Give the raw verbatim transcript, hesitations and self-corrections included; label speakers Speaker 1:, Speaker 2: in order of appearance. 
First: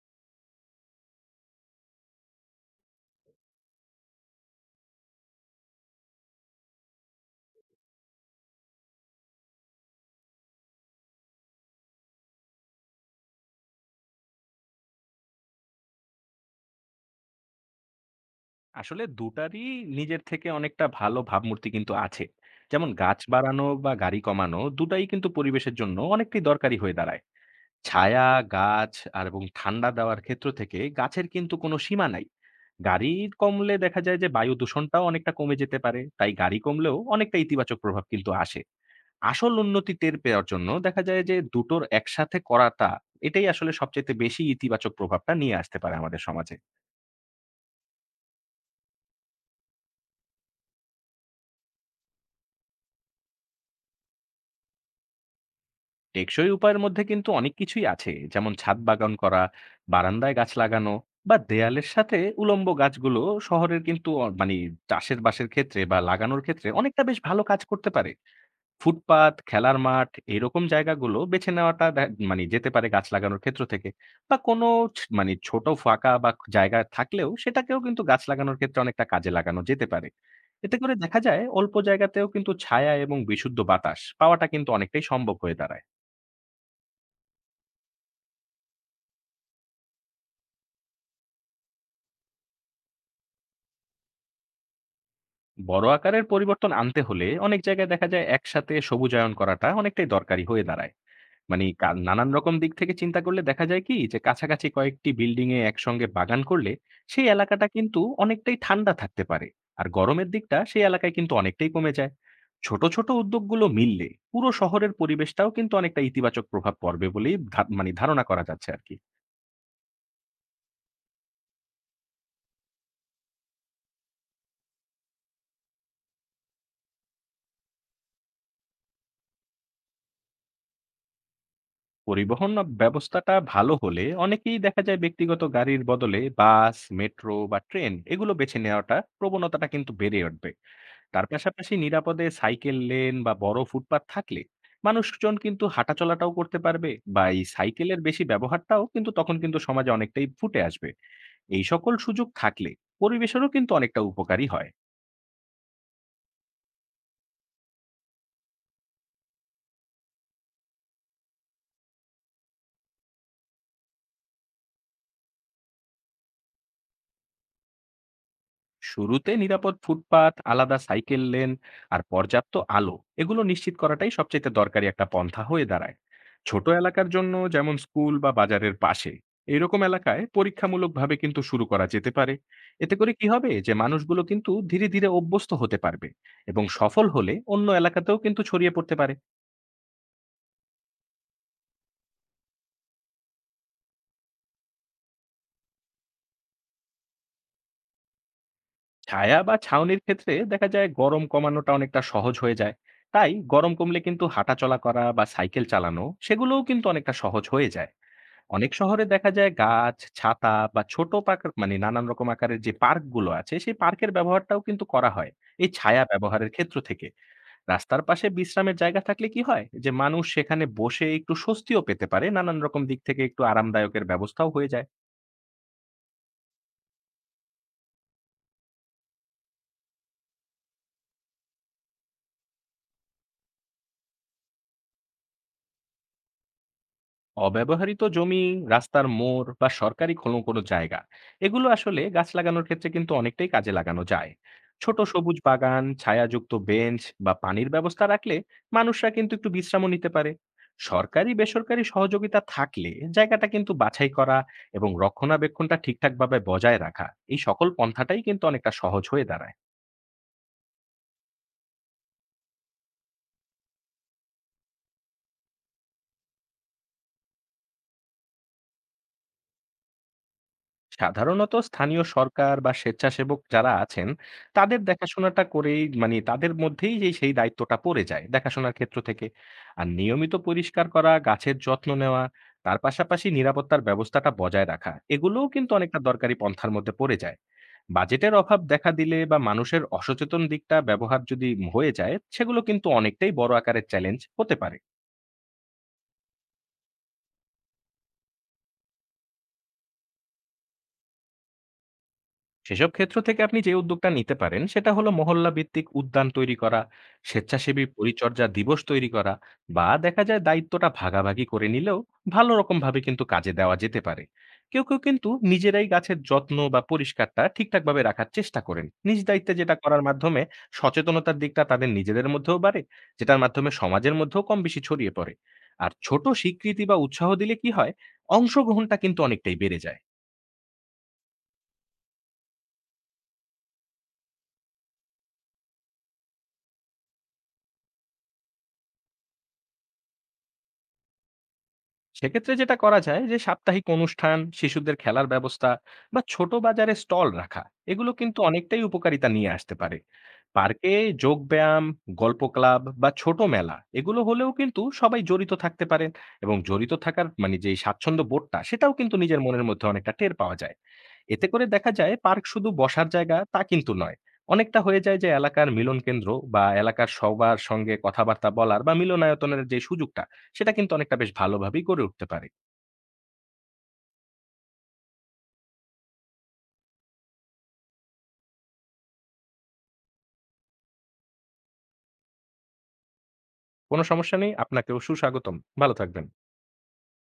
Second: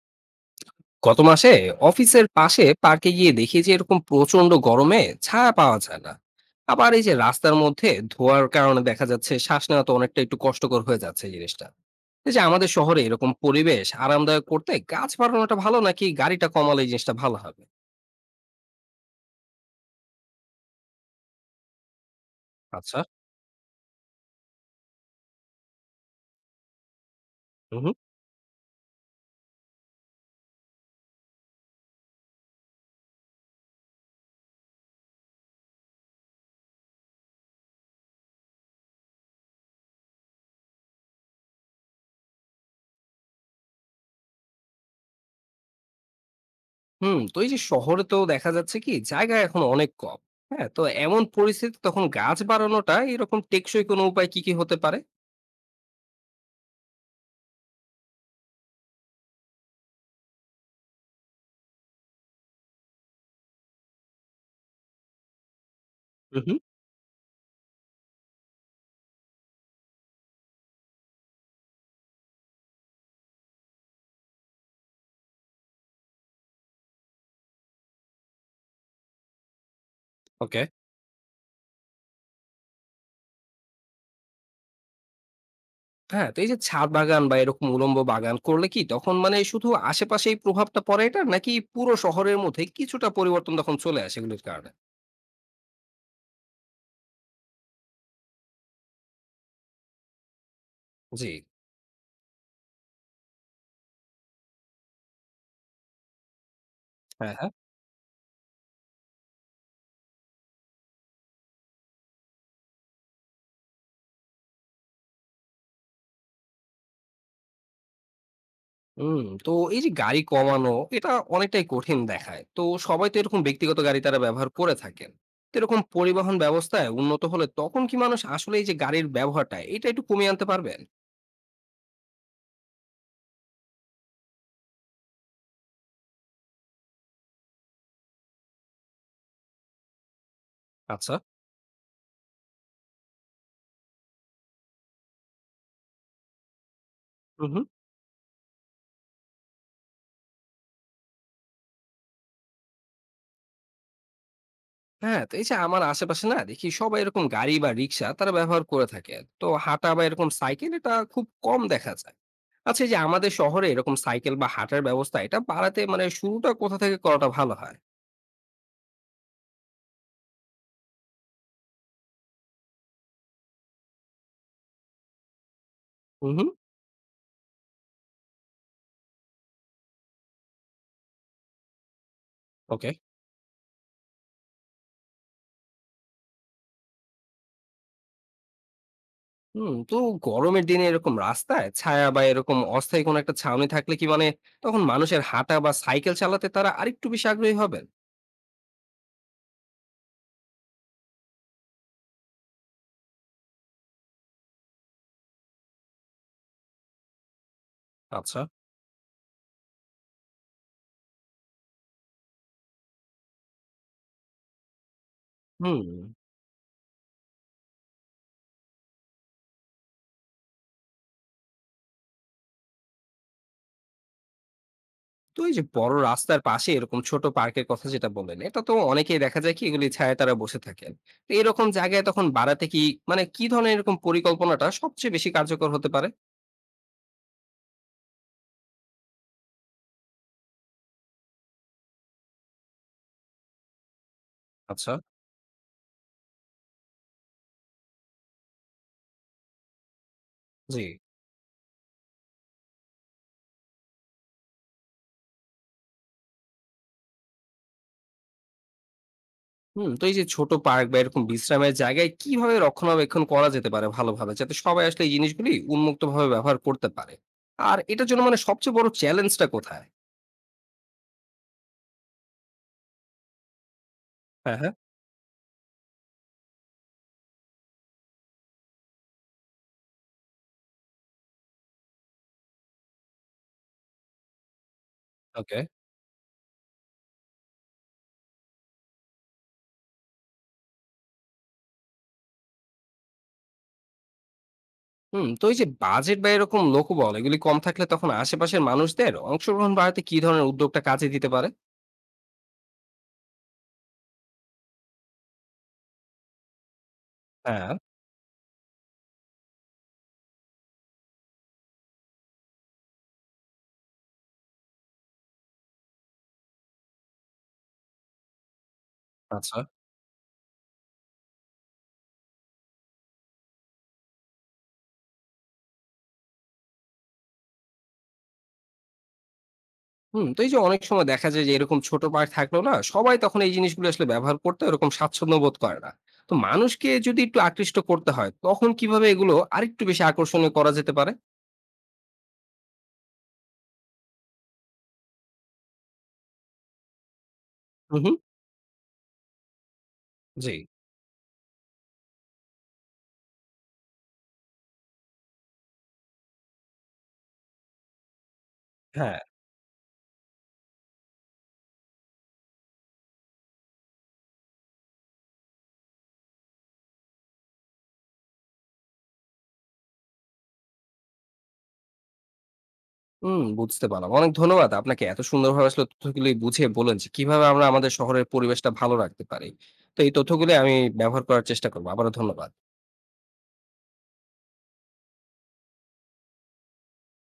Speaker 1: গত মাসে অফিসের পাশে পার্কে গিয়ে দেখি যে এরকম প্রচন্ড গরমে ছায়া পাওয়া যায় না। আবার এই যে রাস্তার মধ্যে ধোয়ার কারণে দেখা যাচ্ছে শ্বাস নেওয়া তো অনেকটা একটু কষ্টকর হয়ে যাচ্ছে এই জিনিসটা। এই যে আমাদের শহরে এরকম পরিবেশ আরামদায়ক করতে গাছ বাড়ানোটা ভালো নাকি গাড়িটা কমালে এই জিনিসটা ভালো হবে?
Speaker 2: আসলে দুই টারই নিজের থেকে অনেকটা ভালো ভাবমূর্তি কিন্তু আছে। যেমন
Speaker 1: আচ্ছা।
Speaker 2: গাছ বাড়ানো বা গাড়ি কমানো দুই টাই কিন্তু পরিবেশের জন্য অনেকটাই দরকারি হয়ে দাঁড়ায়।
Speaker 1: হুম হুম।
Speaker 2: ছায়া, গাছ আর এবং ঠান্ডা দেওয়ার ক্ষেত্র থেকে গাছের কিন্তু কোনো সীমা নাই। গাড়ি কমলে দেখা যায় যে বায়ু দূষণটাও অনেকটা কমে যেতে পারে। তাই গাড়ি কমলেও অনেকটা ইতিবাচক প্রভাব কিন্তু আসে। আসল উন্নতি টের পাওয়ার জন্য দেখা যায় যে দুই টোর একসাথে করাটা এটাই আসলে সবচাইতে বেশি ইতিবাচক প্রভাবটা নিয়ে আসতে পারে আমাদের সমাজে।
Speaker 1: হুম, তো এই যে শহরে তো দেখা যাচ্ছে কি জায়গা এখন অনেক কম। হ্যাঁ, তো এমন পরিস্থিতি তখন গাছ বাড়ানোটা এরকম টেকসই কোনো উপায় কি কি হতে পারে?
Speaker 2: টেকসই উপায়ের মধ্যে কিন্তু অনেক কিছুই আছে, যেমন ছাদ বাগান করা, বারান্দায় গাছ লাগানো, বা দেয়ালের সাথে উলম্ব গাছগুলো শহরের কিন্তু অ- মানে চাষের বাসের ক্ষেত্রে বা লাগানোর
Speaker 1: হুম হুম।
Speaker 2: ক্ষেত্রে অনেকটা বেশ ভালো কাজ করতে পারে। ফুটপাত, খেলার মাঠ, এরকম জায়গাগুলো বেছে নেওয়াটা দে- মানে যেতে পারে গাছ লাগানোর ক্ষেত্র থেকে। বা কোনো ছ- মানে ছোট ফাঁকা বা জায়গা থাকলেও সেটাকেও কিন্তু গাছ লাগানোর ক্ষেত্রে অনেকটা কাজে লাগানো যেতে পারে।
Speaker 1: ওকে।
Speaker 2: এতে করে দেখা যায় অল্প জায়গাতেও কিন্তু ছায়া এবং বিশুদ্ধ বাতাস পাওয়াটা কিন্তু অনেকটাই সম্ভব হয়ে দাঁড়ায়।
Speaker 1: হ্যাঁ, তো এই যে ছাদ বাগান বা এরকম উলম্ব বাগান করলে কি তখন মানে শুধু আশেপাশেই প্রভাবটা পড়ে এটার নাকি পুরো শহরের মধ্যে কিছুটা পরিবর্তন তখন চলে আসে এগুলোর কারণে?
Speaker 2: বড় আকারের পরিবর্তন আনতে হলে অনেক জায়গায় দেখা যায় একসাথে সবুজায়ন করাটা অনেকটাই দরকারি হয়ে দাঁড়ায়।
Speaker 1: জি।
Speaker 2: মানে কা- নানান রকম দিক থেকে চিন্তা করলে দেখা যায় কি যে কাছাকাছি কয়েকটি বিল্ডিং এ একসঙ্গে বাগান করলে সেই
Speaker 1: হ্যাঁ, হ্যাঁ।
Speaker 2: এলাকাটা কিন্তু অনেকটাই ঠান্ডা থাকতে পারে। আর গরমের দিকটা সেই এলাকায় কিন্তু অনেকটাই কমে যায়। ছোট ছোট উদ্যোগগুলো মিললে পুরো শহরের পরিবেশটাও কিন্তু অনেকটা ইতিবাচক প্রভাব পড়বে বলেই ধা- মানে ধারণা করা যাচ্ছে আর কি।
Speaker 1: হুম, তো এই যে গাড়ি কমানো এটা অনেকটাই কঠিন দেখায়। তো সবাই তো এরকম ব্যক্তিগত গাড়ি তারা ব্যবহার করে থাকেন। তো এরকম পরিবহন ব্যবস্থায় উন্নত হলে তখন কি মানুষ আসলে এই যে গাড়ির ব্যবহারটা এটা একটু কমিয়ে আনতে পারবেন?
Speaker 2: পরিবহন ব্যবস্থাটা ভালো হলে অনেকেই দেখা যায় ব্যক্তিগত গাড়ির বদলে বাস, মেট্রো বা ট্রেন এগুলো বেছে নেওয়াটা প্রবণতাটা কিন্তু বেড়ে উঠবে।
Speaker 1: আচ্ছা।
Speaker 2: তার পাশাপাশি নিরাপদে সাইকেল লেন বা বড় ফুটপাত থাকলে মানুষজন কিন্তু হাঁটাচলাটাও করতে পারবে, বা এই
Speaker 1: হু, হু।
Speaker 2: সাইকেলের বেশি ব্যবহারটাও কিন্তু তখন কিন্তু সমাজে অনেকটাই ফুটে আসবে। এই সকল সুযোগ থাকলে পরিবেশেরও কিন্তু অনেকটা উপকারী হয়।
Speaker 1: হ্যাঁ, তো এই যে আমার আশেপাশে না দেখি সবাই এরকম গাড়ি বা রিক্সা তারা ব্যবহার করে থাকে। তো হাঁটা বা এরকম সাইকেল এটা খুব কম দেখা যায়। আচ্ছা, এই যে আমাদের শহরে এরকম সাইকেল বা হাঁটার ব্যবস্থা এটা বাড়াতে মানে শুরুটা কোথা থেকে করাটা ভালো হয়?
Speaker 2: শুরুতে নিরাপদ ফুটপাত, আলাদা সাইকেল লেন আর পর্যাপ্ত আলো, এগুলো নিশ্চিত করাটাই সবচেয়ে দরকারি একটা পন্থা হয়ে দাঁড়ায়।
Speaker 1: হুম হুম।
Speaker 2: ছোট এলাকার জন্য যেমন স্কুল বা বাজারের পাশে এইরকম এলাকায় পরীক্ষামূলকভাবে কিন্তু শুরু করা যেতে পারে।
Speaker 1: ওকে।
Speaker 2: এতে করে কি হবে যে মানুষগুলো কিন্তু ধীরে ধীরে অভ্যস্ত হতে পারবে এবং সফল হলে অন্য এলাকাতেও কিন্তু ছড়িয়ে পড়তে পারে।
Speaker 1: হুম, তো গরমের দিনে এরকম রাস্তায় ছায়া বা এরকম অস্থায়ী কোনো একটা ছাউনি থাকলে কি মানে তখন মানুষের হাঁটা বা সাইকেল চালাতে তারা আরেকটু বেশি আগ্রহী হবেন?
Speaker 2: ছায়া বা ছাউনির ক্ষেত্রে দেখা যায় গরম কমানোটা অনেকটা সহজ হয়ে যায়। তাই গরম কমলে কিন্তু হাঁটাচলা করা বা সাইকেল চালানো সেগুলোও কিন্তু অনেকটা সহজ হয়ে যায়।
Speaker 1: আচ্ছা।
Speaker 2: অনেক শহরে দেখা যায় গাছ, ছাতা বা ছোট পাক মানে নানান রকম আকারের যে পার্কগুলো আছে, সেই পার্কের ব্যবহারটাও কিন্তু করা হয়। এই
Speaker 1: হুম,
Speaker 2: ছায়া ব্যবহারের ক্ষেত্র থেকে। রাস্তার পাশে বিশ্রামের জায়গা থাকলে কি হয়? যে মানুষ সেখানে বসে একটু স্বস্তিও পেতে পারে, নানান রকম দিক থেকে একটু আরামদায়কের ব্যবস্থাও হয়ে যায়।
Speaker 1: তো এই যে বড় রাস্তার পাশে এরকম ছোট পার্কের কথা যেটা বললেন এটা তো অনেকেই দেখা যায় কি এগুলি ছায়া তারা বসে থাকেন। তো এরকম জায়গায় তখন বাড়াতে কি মানে কি ধরনের এরকম পরিকল্পনাটা সবচেয়ে বেশি কার্যকর হতে পারে?
Speaker 2: অব্যবহৃত জমি, রাস্তার মোড় বা সরকারি কোনো কোনো জায়গা এগুলো আসলে গাছ লাগানোর ক্ষেত্রে কিন্তু অনেকটাই কাজে লাগানো যায়।
Speaker 1: আচ্ছা।
Speaker 2: ছোট সবুজ বাগান, ছায়াযুক্ত বেঞ্চ বা পানির ব্যবস্থা রাখলে মানুষরা কিন্তু একটু বিশ্রামও নিতে পারে।
Speaker 1: জি।
Speaker 2: সরকারি বেসরকারি সহযোগিতা থাকলে জায়গাটা কিন্তু বাছাই করা এবং রক্ষণাবেক্ষণটা ঠিকঠাকভাবে বজায় রাখা, এই সকল পন্থাটাই কিন্তু অনেকটা সহজ হয়ে দাঁড়ায়।
Speaker 1: হুম, তো এই যে ছোট পার্ক বা এরকম বিশ্রামের জায়গায় কিভাবে রক্ষণাবেক্ষণ করা যেতে পারে ভালোভাবে যাতে সবাই আসলে এই জিনিসগুলি উন্মুক্ত ভাবে ব্যবহার করতে পারে? আর এটার জন্য মানে সবচেয়ে বড় চ্যালেঞ্জটা কোথায়?
Speaker 2: সাধারণত স্থানীয় সরকার বা স্বেচ্ছাসেবক যারা আছেন
Speaker 1: হ্যাঁ হ্যাঁ।
Speaker 2: তাদের দেখাশোনাটা করেই মানে তাদের মধ্যেই যে সেই দায়িত্বটা পড়ে যায় দেখাশোনার ক্ষেত্র থেকে। আর নিয়মিত পরিষ্কার করা, গাছের যত্ন নেওয়া, তার পাশাপাশি নিরাপত্তার ব্যবস্থাটা বজায় রাখা এগুলোও
Speaker 1: ওকে।
Speaker 2: কিন্তু অনেকটা দরকারি পন্থার মধ্যে পড়ে যায়। বাজেটের অভাব দেখা দিলে বা মানুষের অসচেতন দিকটা ব্যবহার যদি হয়ে যায় সেগুলো কিন্তু অনেকটাই বড় আকারের চ্যালেঞ্জ হতে পারে।
Speaker 1: হুম, তো এই যে বাজেট বা এরকম লোকবল এগুলি কম থাকলে তখন আশেপাশের মানুষদের অংশগ্রহণ বাড়াতে কি ধরনের উদ্যোগটা কাজে দিতে পারে?
Speaker 2: সেসব ক্ষেত্র থেকে আপনি যে উদ্যোগটা নিতে পারেন সেটা হলো মহল্লা ভিত্তিক উদ্যান তৈরি করা,
Speaker 1: হ্যাঁ।
Speaker 2: স্বেচ্ছাসেবী পরিচর্যা দিবস তৈরি করা, বা দেখা যায় দায়িত্বটা ভাগাভাগি করে নিলেও ভালো রকম ভাবে কিন্তু কাজে দেওয়া যেতে পারে। কেউ কেউ কিন্তু নিজেরাই গাছের যত্ন বা পরিষ্কারটা ঠিকঠাক ভাবে রাখার চেষ্টা করেন নিজ দায়িত্বে,
Speaker 1: আচ্ছা।
Speaker 2: যেটা করার মাধ্যমে সচেতনতার দিকটা তাদের নিজেদের মধ্যেও বাড়ে, যেটার মাধ্যমে সমাজের মধ্যেও কম বেশি ছড়িয়ে পড়ে। আর ছোট স্বীকৃতি বা উৎসাহ দিলে কি হয়, অংশগ্রহণটা কিন্তু অনেকটাই বেড়ে যায়।
Speaker 1: হুম, তো এই যে অনেক সময় দেখা যায় যে এরকম ছোট পার্ক থাকলো না সবাই তখন এই জিনিসগুলো আসলে ব্যবহার করতে এরকম স্বাচ্ছন্দ্য বোধ করে না। তো মানুষকে যদি একটু আকৃষ্ট করতে হয় তখন কিভাবে এগুলো আরেকটু বেশি আকর্ষণীয় করা যেতে পারে?
Speaker 2: সেক্ষেত্রে যেটা করা যায় যে সাপ্তাহিক অনুষ্ঠান, শিশুদের খেলার ব্যবস্থা, বা ছোট বাজারে স্টল রাখা
Speaker 1: হুম
Speaker 2: এগুলো
Speaker 1: হুম।
Speaker 2: কিন্তু অনেকটাই উপকারিতা নিয়ে আসতে পারে।
Speaker 1: জি।
Speaker 2: পার্কে যোগ ব্যায়াম, গল্প ক্লাব বা ছোট মেলা এগুলো হলেও কিন্তু সবাই জড়িত থাকতে পারেন এবং জড়িত থাকার মানে যে স্বাচ্ছন্দ্য বোধটা সেটাও কিন্তু
Speaker 1: হ্যাঁ।
Speaker 2: নিজের মনের মধ্যে অনেকটা টের পাওয়া যায়। এতে করে দেখা যায় পার্ক শুধু বসার জায়গা তা কিন্তু নয়, অনেকটা হয়ে যায় যে এলাকার মিলন কেন্দ্র বা এলাকার সবার সঙ্গে কথাবার্তা বলার বা মিলনায়তনের যে সুযোগটা সেটা কিন্তু অনেকটা বেশ ভালোভাবেই গড়ে উঠতে পারে।
Speaker 1: হুম, বুঝতে পারলাম। অনেক ধন্যবাদ আপনাকে। এত সুন্দরভাবে আসলে তথ্যগুলি বুঝিয়ে বললেন যে কিভাবে আমরা আমাদের শহরের পরিবেশটা ভালো রাখতে পারি। তো এই তথ্যগুলি আমি ব্যবহার করার চেষ্টা করব। আবারও ধন্যবাদ।
Speaker 2: কোনো সমস্যা নেই, আপনাকেও সুস্বাগতম। ভালো থাকবেন।